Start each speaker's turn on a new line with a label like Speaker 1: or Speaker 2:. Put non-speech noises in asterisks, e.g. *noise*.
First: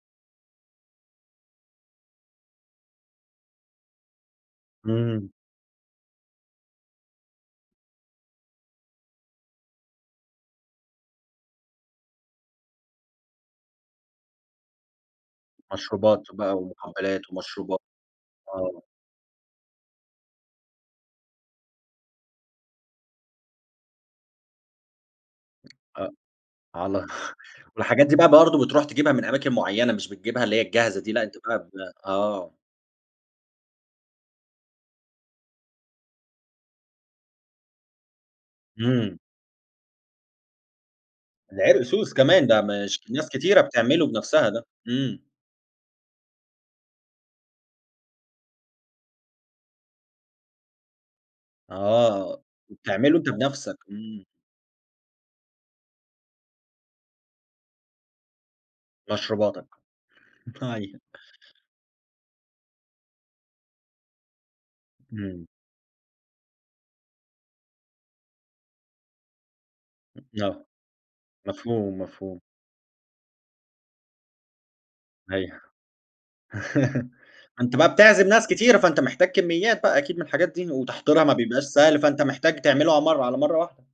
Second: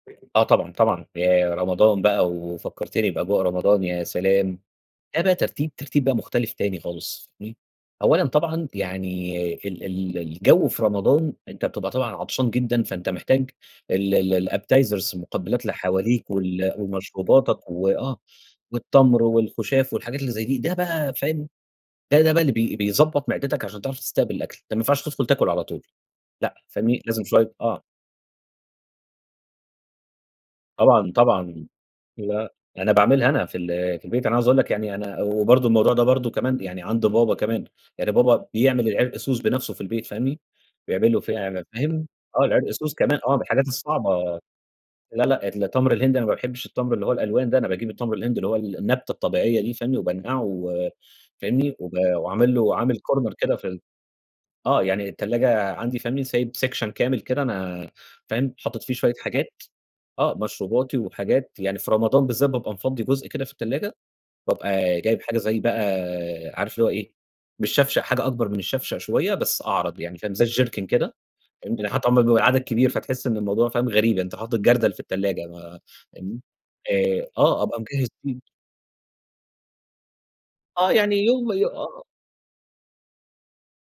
Speaker 1: *unintelligible* آه، طبعًا، طبعًا، ياه! رمضان بقى ووفكرتِني بأجواء رمضان يا سلام! ده
Speaker 2: إمم.
Speaker 1: بقى ترتيب ترتيب بقى مختلف تاني خالص فاهمني، أولًا طبعًا يعني ال ال الجو في رمضان أنت بتبقى طبعًا عطشان جدًا، فأنت محتاج ال ال Appetizers المُقبلات اللي
Speaker 2: مشروبات
Speaker 1: حواليك،
Speaker 2: وبقى
Speaker 1: وال
Speaker 2: ومُقبلات
Speaker 1: ومشروباتك
Speaker 2: ومشروبا
Speaker 1: و آه،
Speaker 2: آه
Speaker 1: والتّمر والخُشاف والحاجات اللي زي دي، ده بقى فاهم ده، ده بقى بي بيضَبط معدِتك عشان تعرف تستقبل الأكل، ده مينفعش تدخل تاكل على طول،
Speaker 2: أ
Speaker 1: لأ، فاهمني،
Speaker 2: على
Speaker 1: لازم شوية
Speaker 2: *chuckles*
Speaker 1: آه.
Speaker 2: والحاجات دي بقى برضه بتروح تجيبها من أماكن مُعيّنة، مش بتجيبها اللي هي الجاهزة دي،
Speaker 1: طبعًا،
Speaker 2: لأ، أنت بقى
Speaker 1: طبعًا،
Speaker 2: ب
Speaker 1: لأ،
Speaker 2: آه.
Speaker 1: أنا باعملها أنا في ال في البيت، أنا عاوز أقول لك يعني أنا و برضه الموضوع ده برضه كمان يعني عند بابا كمان، يعني بابا بيعمل
Speaker 2: إمم.
Speaker 1: العرقسوس بنفسه في البيت فاهمني، بيعمله في *unintelligible* فاهم،
Speaker 2: العرقسوس
Speaker 1: آه،
Speaker 2: كمان، ده
Speaker 1: العرقسوس
Speaker 2: مش
Speaker 1: كمان
Speaker 2: ناس
Speaker 1: آه، من
Speaker 2: كتيرة
Speaker 1: الحاجات
Speaker 2: بتعملُه
Speaker 1: الصعبة
Speaker 2: بنفسها ده، إمم.
Speaker 1: لا لأ التمر الهندي أنا ما باحبش التمر اللي هو الألوان ده، أنا باجيب التمر الهندي اللي هو النبتة الطبيعية دي فاهمني، وبانقعه و فاهمني، وب
Speaker 2: آه،
Speaker 1: وعامل لُه عامل
Speaker 2: وبتعملُه أنت
Speaker 1: كورنر كده
Speaker 2: بنفسك،
Speaker 1: فال
Speaker 2: إمم.
Speaker 1: آه، يعني التلاجة عندي فاهمني، سايب سكشن كامل كده أنا فاهم، حاطط فيه شوية حاجات
Speaker 2: مشروباتك،
Speaker 1: آه، مشروباتي
Speaker 2: طيب.
Speaker 1: وحاجات، يعني في رمضان بالذات بابقى مفَضي جُزء كده في التلاجة، وبابقى جايب حاجة
Speaker 2: إمم.
Speaker 1: زي بقى عارف اللي هُو إيه مش شفشق، حاجة أكبر من الشفشق شوية، بس أعرض يعني فاهم، زي
Speaker 2: آه،
Speaker 1: الجِركِن فهمت، يعني
Speaker 2: مفهوم،
Speaker 1: حتي لما يبقى
Speaker 2: مفهوم.
Speaker 1: العدد كبير، فتحس إن الموضوع فاهم غريب، أنت حاطط جردل في التلاجة
Speaker 2: أيوه،
Speaker 1: بقى فاهمني؟
Speaker 2: *laughs*
Speaker 1: آآ آه
Speaker 2: أنت
Speaker 1: أبقى
Speaker 2: بقى
Speaker 1: مجهز
Speaker 2: بتعزم
Speaker 1: في
Speaker 2: ناس كتيرة، فأنت محتاج كمّيات بقى أكيد من الحاجات دي،
Speaker 1: آه، يعني
Speaker 2: وتحضيرها ما
Speaker 1: يوم
Speaker 2: بيبقاش
Speaker 1: ي
Speaker 2: سهل،
Speaker 1: آه.
Speaker 2: فأنت محتاج تعملها مَرَّة على مَرَّة واحدة.